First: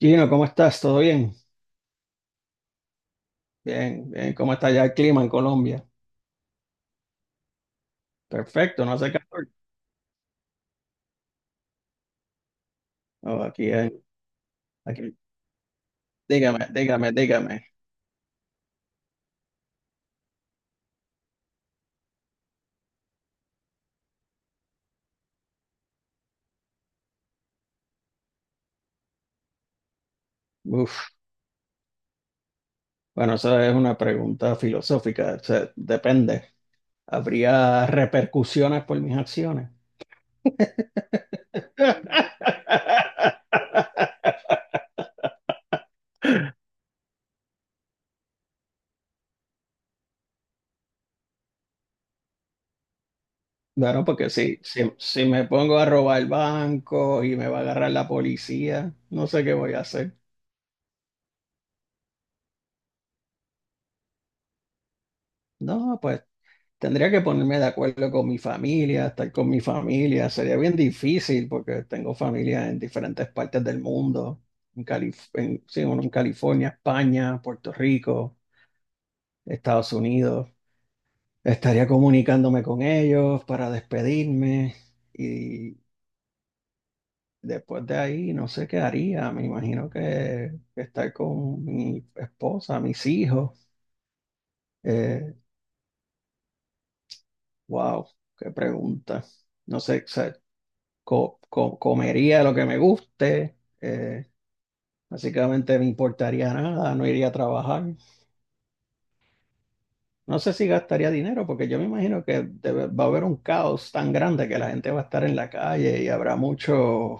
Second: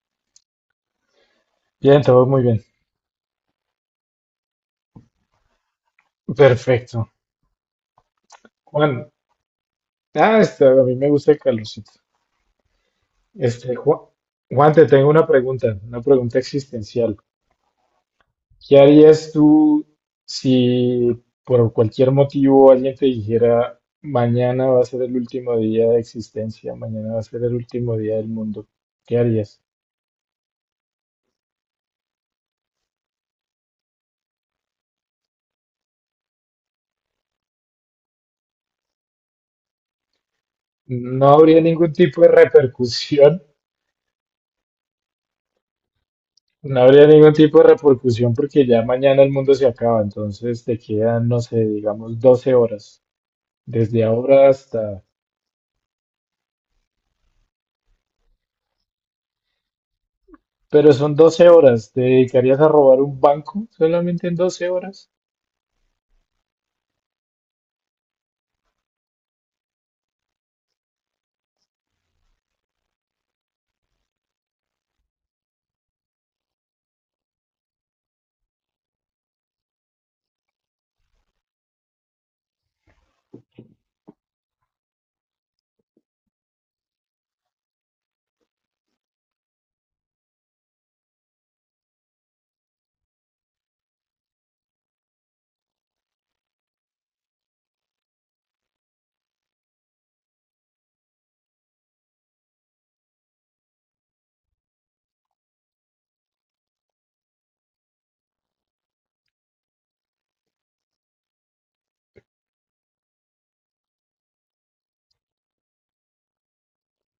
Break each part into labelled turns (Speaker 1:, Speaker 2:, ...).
Speaker 1: Gino, ¿cómo estás? ¿Todo bien?
Speaker 2: Bien, todo muy bien.
Speaker 1: Bien, bien. ¿Cómo está ya el clima en Colombia?
Speaker 2: Perfecto.
Speaker 1: Perfecto, no
Speaker 2: Juan,
Speaker 1: hace calor.
Speaker 2: a mí me gusta el calorcito.
Speaker 1: No, aquí,
Speaker 2: Juan, Te tengo
Speaker 1: aquí.
Speaker 2: una pregunta
Speaker 1: Dígame, dígame,
Speaker 2: existencial.
Speaker 1: dígame.
Speaker 2: ¿Qué harías tú si por cualquier motivo alguien te dijera, mañana va a ser el último día de existencia, mañana va a ser el último día del mundo? ¿Qué harías?
Speaker 1: Uf. Bueno, esa es una pregunta filosófica. O sea, depende. ¿Habría repercusiones por mis acciones?
Speaker 2: No habría ningún tipo de repercusión, no habría ningún tipo de repercusión porque ya mañana el mundo se acaba, entonces te quedan, no sé, digamos 12 horas. Desde
Speaker 1: Bueno, porque
Speaker 2: ahora
Speaker 1: si, si,
Speaker 2: hasta...
Speaker 1: si me pongo a robar el banco y me va a agarrar la policía, no sé qué voy a hacer.
Speaker 2: Pero son 12 horas. ¿Te dedicarías a robar un banco solamente en 12 horas?
Speaker 1: No, pues tendría que ponerme de acuerdo con mi familia, estar con mi familia. Sería bien difícil porque tengo familia en diferentes partes del mundo. En sí, uno en California, España, Puerto Rico, Estados Unidos. Estaría comunicándome con ellos para despedirme y después de ahí no sé qué haría. Me imagino que estar con mi esposa, mis hijos. Eh, wow, qué pregunta. No sé, o sea, comería lo que me guste, básicamente me importaría nada, no iría a trabajar. No sé si gastaría dinero, porque yo me imagino que va a haber un caos tan grande que la gente va a estar en la calle y habrá mucho,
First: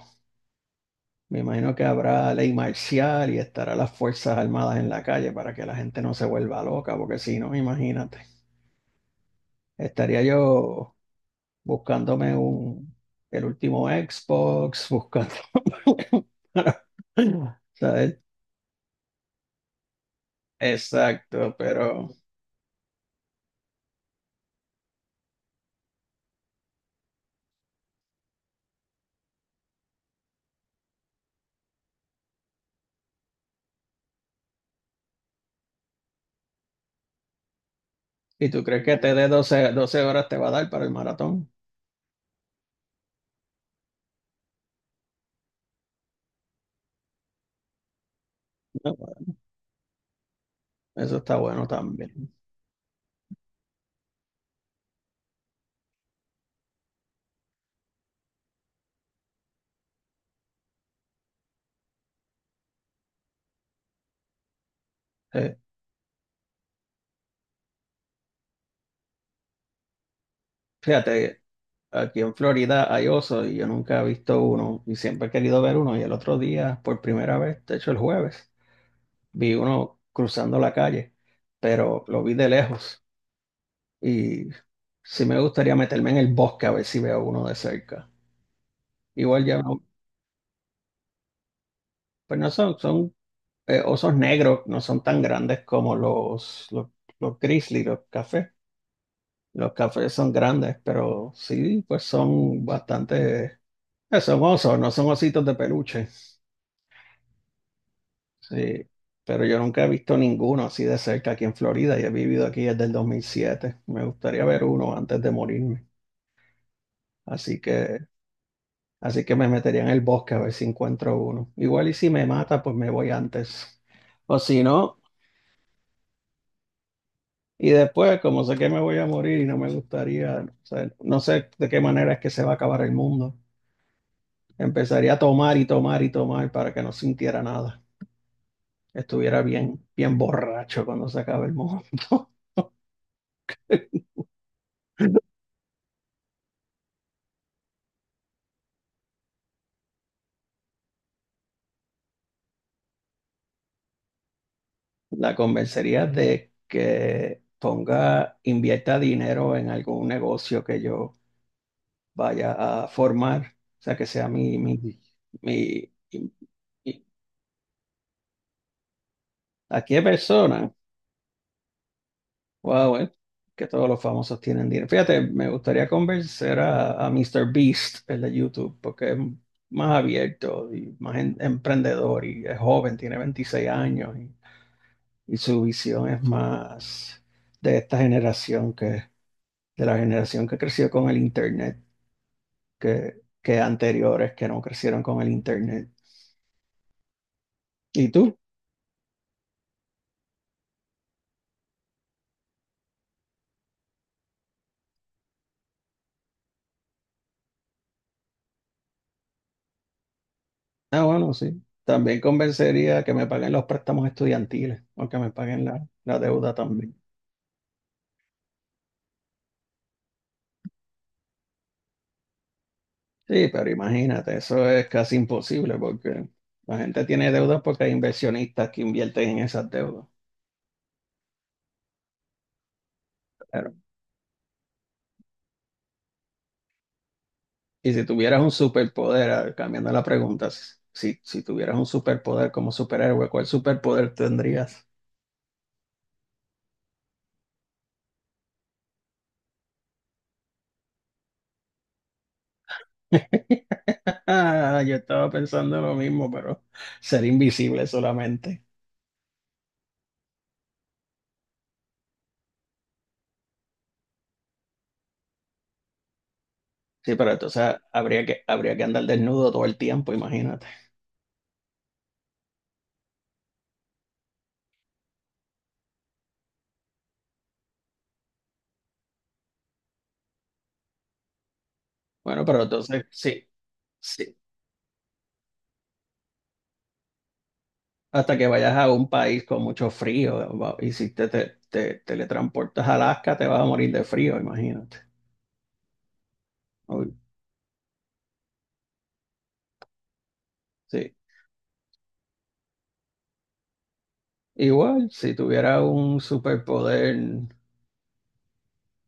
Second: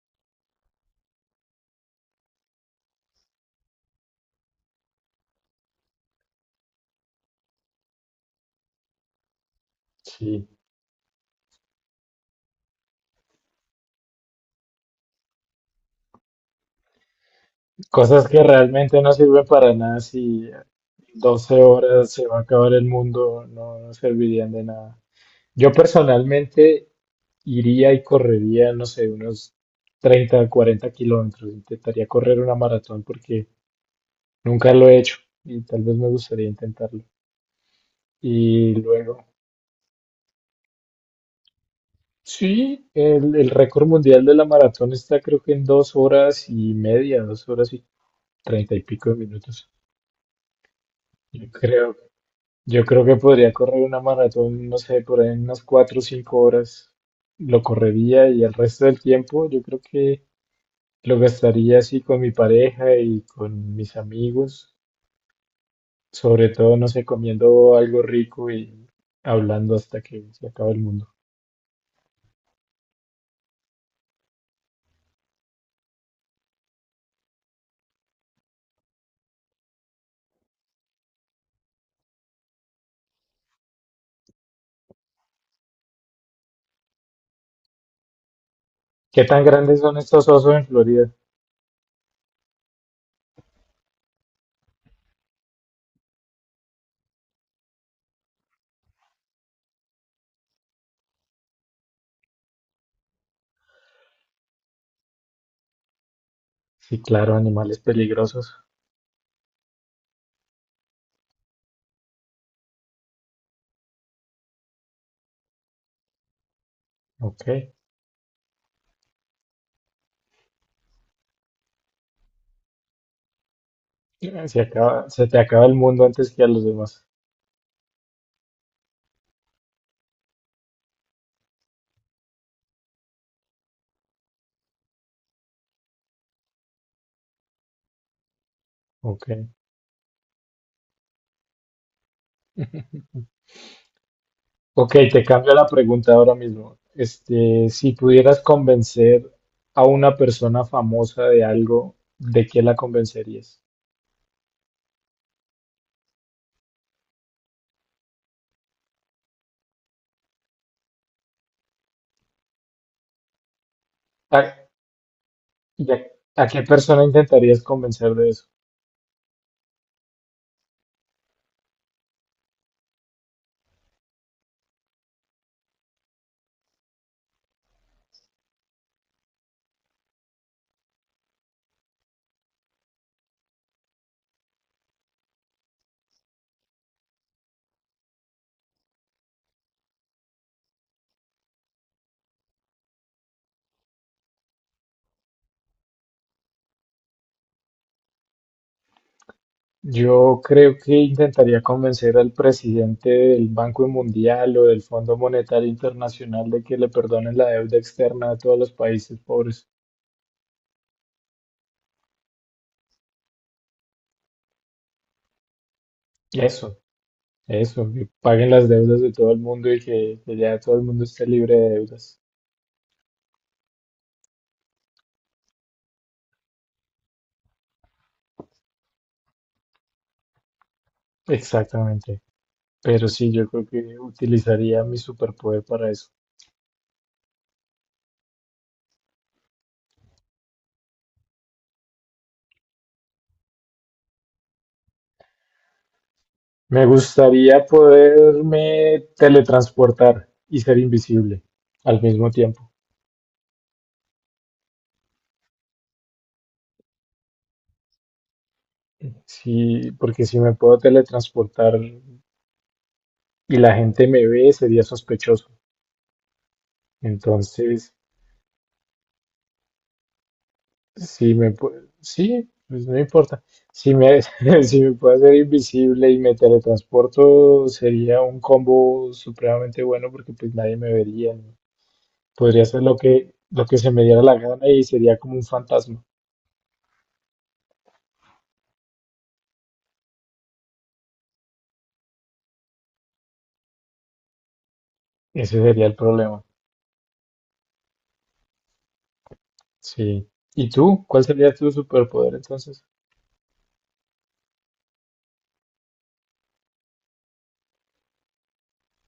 Speaker 1: me imagino que habrá ley marcial y estará las Fuerzas Armadas en la calle para que la gente no se vuelva loca, porque si no, imagínate, estaría
Speaker 2: Sí.
Speaker 1: yo buscándome un. El último Xbox, buscando para- ¿sabes?
Speaker 2: Cosas que realmente no sirven para nada si en 12
Speaker 1: Exacto, pero
Speaker 2: horas se va a acabar el mundo, no, no servirían de nada. Yo personalmente iría y correría, no sé, unos 30, 40 kilómetros. Intentaría correr una maratón porque nunca lo he hecho y tal vez me gustaría intentarlo.
Speaker 1: ¿y tú
Speaker 2: Y
Speaker 1: crees que te
Speaker 2: luego...
Speaker 1: dé doce horas te va a dar para el maratón?
Speaker 2: Sí, el récord mundial de la maratón está creo que en 2 horas y media, dos horas y treinta y pico
Speaker 1: No.
Speaker 2: de minutos.
Speaker 1: Eso está
Speaker 2: Yo
Speaker 1: bueno
Speaker 2: creo,
Speaker 1: también.
Speaker 2: yo creo que podría correr una maratón, no sé, por ahí en unas 4 o 5 horas. Lo correría y el resto del tiempo yo creo que lo gastaría así con mi pareja y con mis amigos,
Speaker 1: Eh,
Speaker 2: sobre todo, no sé, comiendo algo rico y hablando hasta que se acabe el mundo.
Speaker 1: fíjate, aquí en Florida hay osos y yo nunca he visto uno y siempre he querido ver uno y el otro día, por primera vez, de hecho el jueves, vi uno cruzando la calle, pero lo vi de lejos y sí me gustaría meterme en el bosque a ver si veo uno de cerca.
Speaker 2: ¿Qué tan
Speaker 1: Igual ya
Speaker 2: grandes
Speaker 1: no,
Speaker 2: son estos osos en Florida?
Speaker 1: pues no son, son osos negros no son tan grandes como los grizzly, los cafés. Los cafés son grandes, pero sí, pues son bastante. Son osos, no son ositos de peluche.
Speaker 2: Sí, claro, animales peligrosos.
Speaker 1: Sí, pero yo nunca he visto ninguno así de cerca aquí en Florida y he vivido aquí desde el 2007. Me gustaría ver uno antes de morirme. Así
Speaker 2: Ok.
Speaker 1: que, así que me metería en el bosque a ver si encuentro uno. Igual y si me mata, pues me voy antes. O
Speaker 2: Se
Speaker 1: si no.
Speaker 2: acaba, se te acaba el mundo antes que a los demás.
Speaker 1: Y después, como sé que me voy a morir y no me gustaría, o sea, no sé de qué manera es que se va a acabar el mundo. Empezaría a tomar y tomar y tomar para que no sintiera nada.
Speaker 2: Ok.
Speaker 1: Estuviera bien, bien borracho cuando se acabe el mundo.
Speaker 2: Ok, te cambio la pregunta ahora mismo. Este, si pudieras convencer a una persona famosa de algo, ¿de qué la convencerías?
Speaker 1: La convencería de que ponga, invierta dinero en algún negocio que yo vaya a formar, o sea, que sea
Speaker 2: ¿A,
Speaker 1: mi, mi, mi,
Speaker 2: y a-
Speaker 1: mi-
Speaker 2: a qué persona
Speaker 1: mi-
Speaker 2: intentarías convencer de eso?
Speaker 1: ¿a qué persona? Wow, que todos los famosos tienen dinero. Fíjate, me gustaría convencer a Mr. Beast, el de YouTube, porque es más abierto y más emprendedor y es joven, tiene 26 años y su visión es más de esta generación de la generación que creció con el Internet, que anteriores que no crecieron con el Internet. ¿Y tú?
Speaker 2: Yo creo que intentaría convencer al presidente del Banco Mundial o del Fondo Monetario Internacional de que le perdonen la deuda externa a todos los países pobres.
Speaker 1: Ah, bueno, sí. También convencería que me paguen los préstamos estudiantiles o que me paguen la, la deuda
Speaker 2: Eso.
Speaker 1: también.
Speaker 2: Eso, que paguen las deudas de todo el mundo y que ya todo el mundo esté libre de deudas.
Speaker 1: Sí, pero imagínate, eso es casi imposible porque la gente tiene deudas porque hay inversionistas que invierten en esas deudas.
Speaker 2: Exactamente. Pero sí, yo creo
Speaker 1: Claro.
Speaker 2: que utilizaría mi superpoder para eso.
Speaker 1: Y si tuvieras un superpoder, a ver, cambiando la pregunta, si tuvieras un superpoder como superhéroe, ¿cuál superpoder tendrías?
Speaker 2: Me gustaría poderme teletransportar y ser invisible al mismo tiempo.
Speaker 1: Ah, yo estaba pensando lo mismo, pero ser invisible solamente.
Speaker 2: Sí, porque si me puedo teletransportar y la gente me ve, sería sospechoso.
Speaker 1: Sí, pero entonces
Speaker 2: Entonces,
Speaker 1: habría que andar desnudo todo el tiempo, imagínate.
Speaker 2: Si me pu- sí, pues no importa. Si me, si me puedo hacer invisible y me teletransporto, sería un combo supremamente bueno porque pues nadie me vería, ¿no?
Speaker 1: Bueno,
Speaker 2: Podría
Speaker 1: pero
Speaker 2: hacer lo
Speaker 1: entonces,
Speaker 2: que,
Speaker 1: sí,
Speaker 2: lo que se me diera la
Speaker 1: sí,
Speaker 2: gana y sería como un fantasma.
Speaker 1: hasta que vayas a un país con mucho frío y si te teletransportas a Alaska te vas a morir de frío, imagínate.
Speaker 2: Ese sería el problema.
Speaker 1: Uy,
Speaker 2: Sí. ¿Y tú?
Speaker 1: sí.
Speaker 2: ¿Cuál sería tu superpoder entonces?
Speaker 1: Igual, si tuviera un superpoder,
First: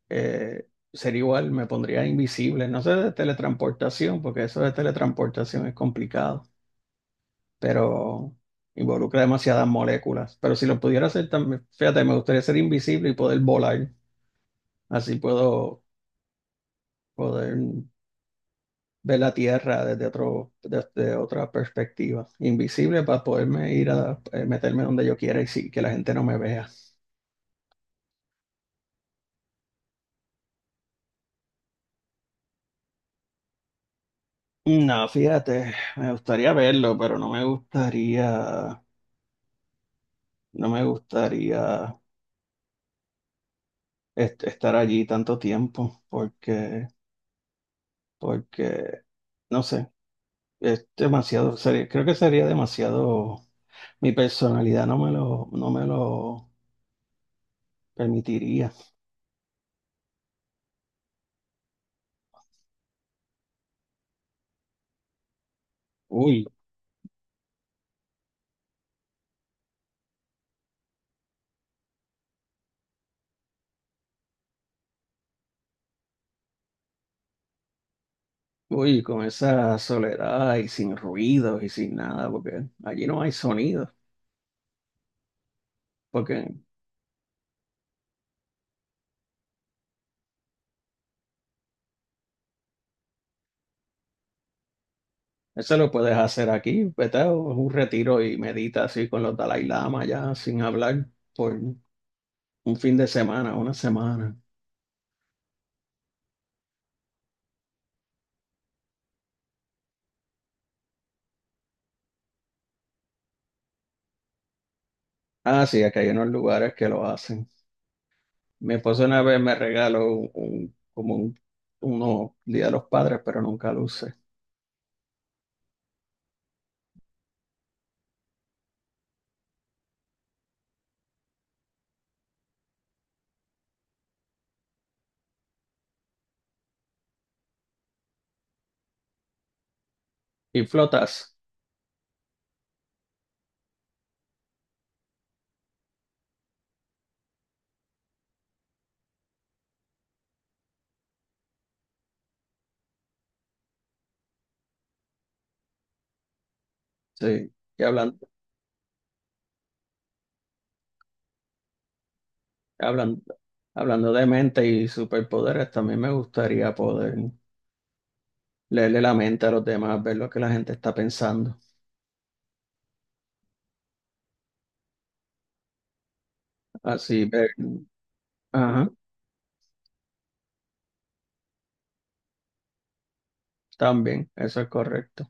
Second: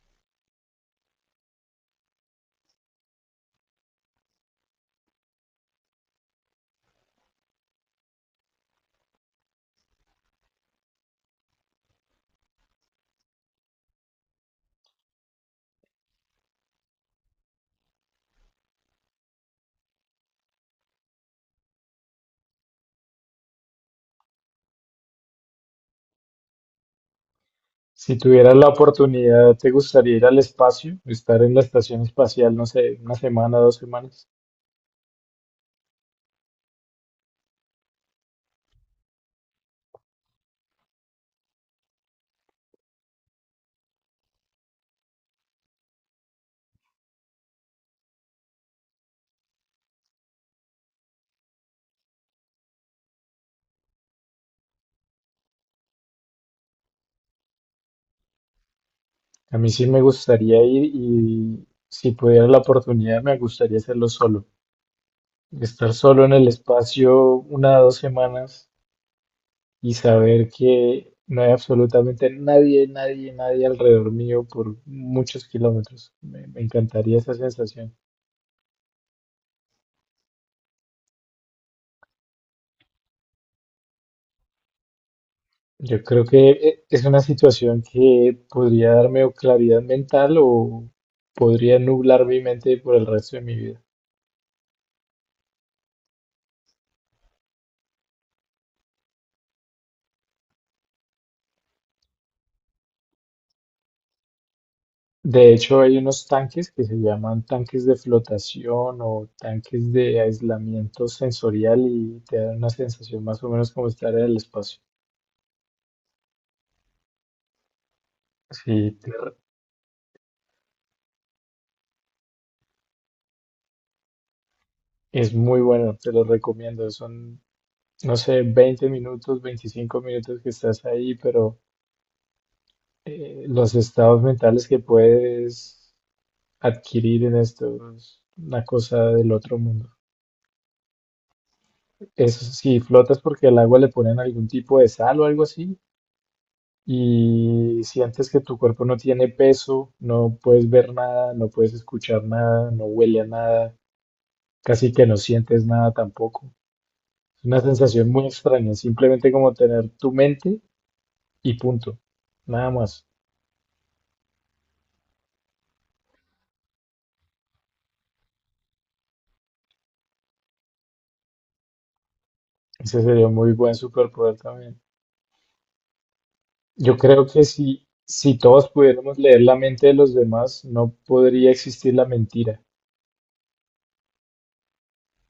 Speaker 1: sería igual, me pondría invisible. No sé de teletransportación, porque eso de teletransportación es complicado, pero involucra demasiadas moléculas. Pero si lo pudiera hacer también, fíjate, me gustaría ser invisible y poder volar. Así puedo poder ver la Tierra desde otra perspectiva, invisible para poderme ir a meterme donde yo quiera y sí, que la gente no me vea.
Speaker 2: Si tuvieras la oportunidad, ¿te gustaría ir al espacio? Estar en la estación espacial, no sé, una semana, dos semanas.
Speaker 1: No, fíjate, me gustaría verlo, pero no me gustaría estar allí tanto tiempo, porque, no sé, es demasiado, creo que sería demasiado, mi personalidad no me lo permitiría.
Speaker 2: A mí sí me gustaría ir y si pudiera la oportunidad me gustaría hacerlo solo. Estar solo en
Speaker 1: Uy,
Speaker 2: el espacio una o dos semanas y saber que no hay absolutamente nadie, nadie, nadie alrededor mío por muchos kilómetros. Me encantaría esa sensación.
Speaker 1: Uy, con esa soledad y sin ruidos y sin nada, porque allí no hay sonido,
Speaker 2: Yo creo que
Speaker 1: porque
Speaker 2: es una situación que podría darme o claridad mental o podría nublar mi mente por el resto de mi vida.
Speaker 1: eso lo puedes hacer aquí, vete a un retiro y medita así con los Dalai Lama ya sin hablar por un fin de semana, una semana.
Speaker 2: De hecho, hay unos tanques que se llaman tanques de flotación o tanques de aislamiento sensorial y te dan una sensación más o menos como estar en el espacio.
Speaker 1: Ah, sí, aquí hay unos lugares que lo hacen. Mi
Speaker 2: Sí,
Speaker 1: esposo una vez me regaló como un uno Día de los Padres, pero nunca lo usé.
Speaker 2: es muy bueno, te lo recomiendo. Son, no sé, 20 minutos, 25 minutos que estás ahí, pero los estados mentales que puedes adquirir en esto es una cosa del otro mundo.
Speaker 1: Y flotas,
Speaker 2: Eso sí, flotas porque al agua le ponen algún tipo de sal o algo así y sientes que tu cuerpo no tiene peso, no puedes ver nada, no puedes escuchar nada, no huele a nada, casi que no sientes nada tampoco. Es
Speaker 1: sí,
Speaker 2: una
Speaker 1: y
Speaker 2: sensación muy extraña, simplemente como tener tu mente y punto, nada más.
Speaker 1: hablan, hablando de mente y superpoderes, también me gustaría poder leerle la mente a los demás, ver lo que la gente está pensando.
Speaker 2: Ese sería un muy buen superpoder también. Yo creo
Speaker 1: Así,
Speaker 2: que
Speaker 1: ver,
Speaker 2: si todos
Speaker 1: ajá,
Speaker 2: pudiéramos leer la mente de los demás, no podría existir la mentira.
Speaker 1: también, eso es correcto.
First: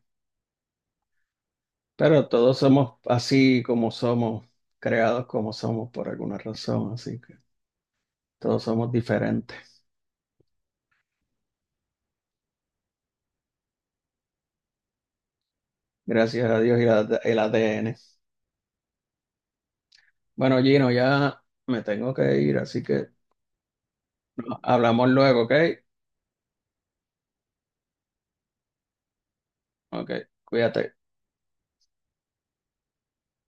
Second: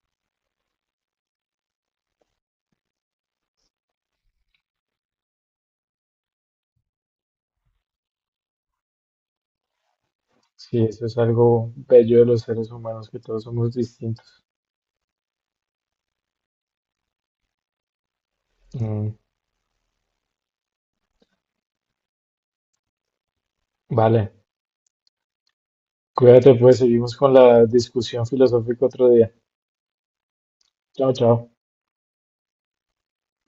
Speaker 1: Pero todos somos así como somos, creados como somos por alguna razón, así que todos somos diferentes.
Speaker 2: Sí, eso es algo bello de los seres humanos, que todos somos distintos.
Speaker 1: Gracias a Dios y el ADN.
Speaker 2: Mm,
Speaker 1: Bueno, Gino, ya me tengo que ir, así que
Speaker 2: vale.
Speaker 1: hablamos luego, ¿ok?
Speaker 2: Cuídate, pues seguimos con la discusión filosófica otro día.
Speaker 1: Ok, cuídate.
Speaker 2: Chao, chao.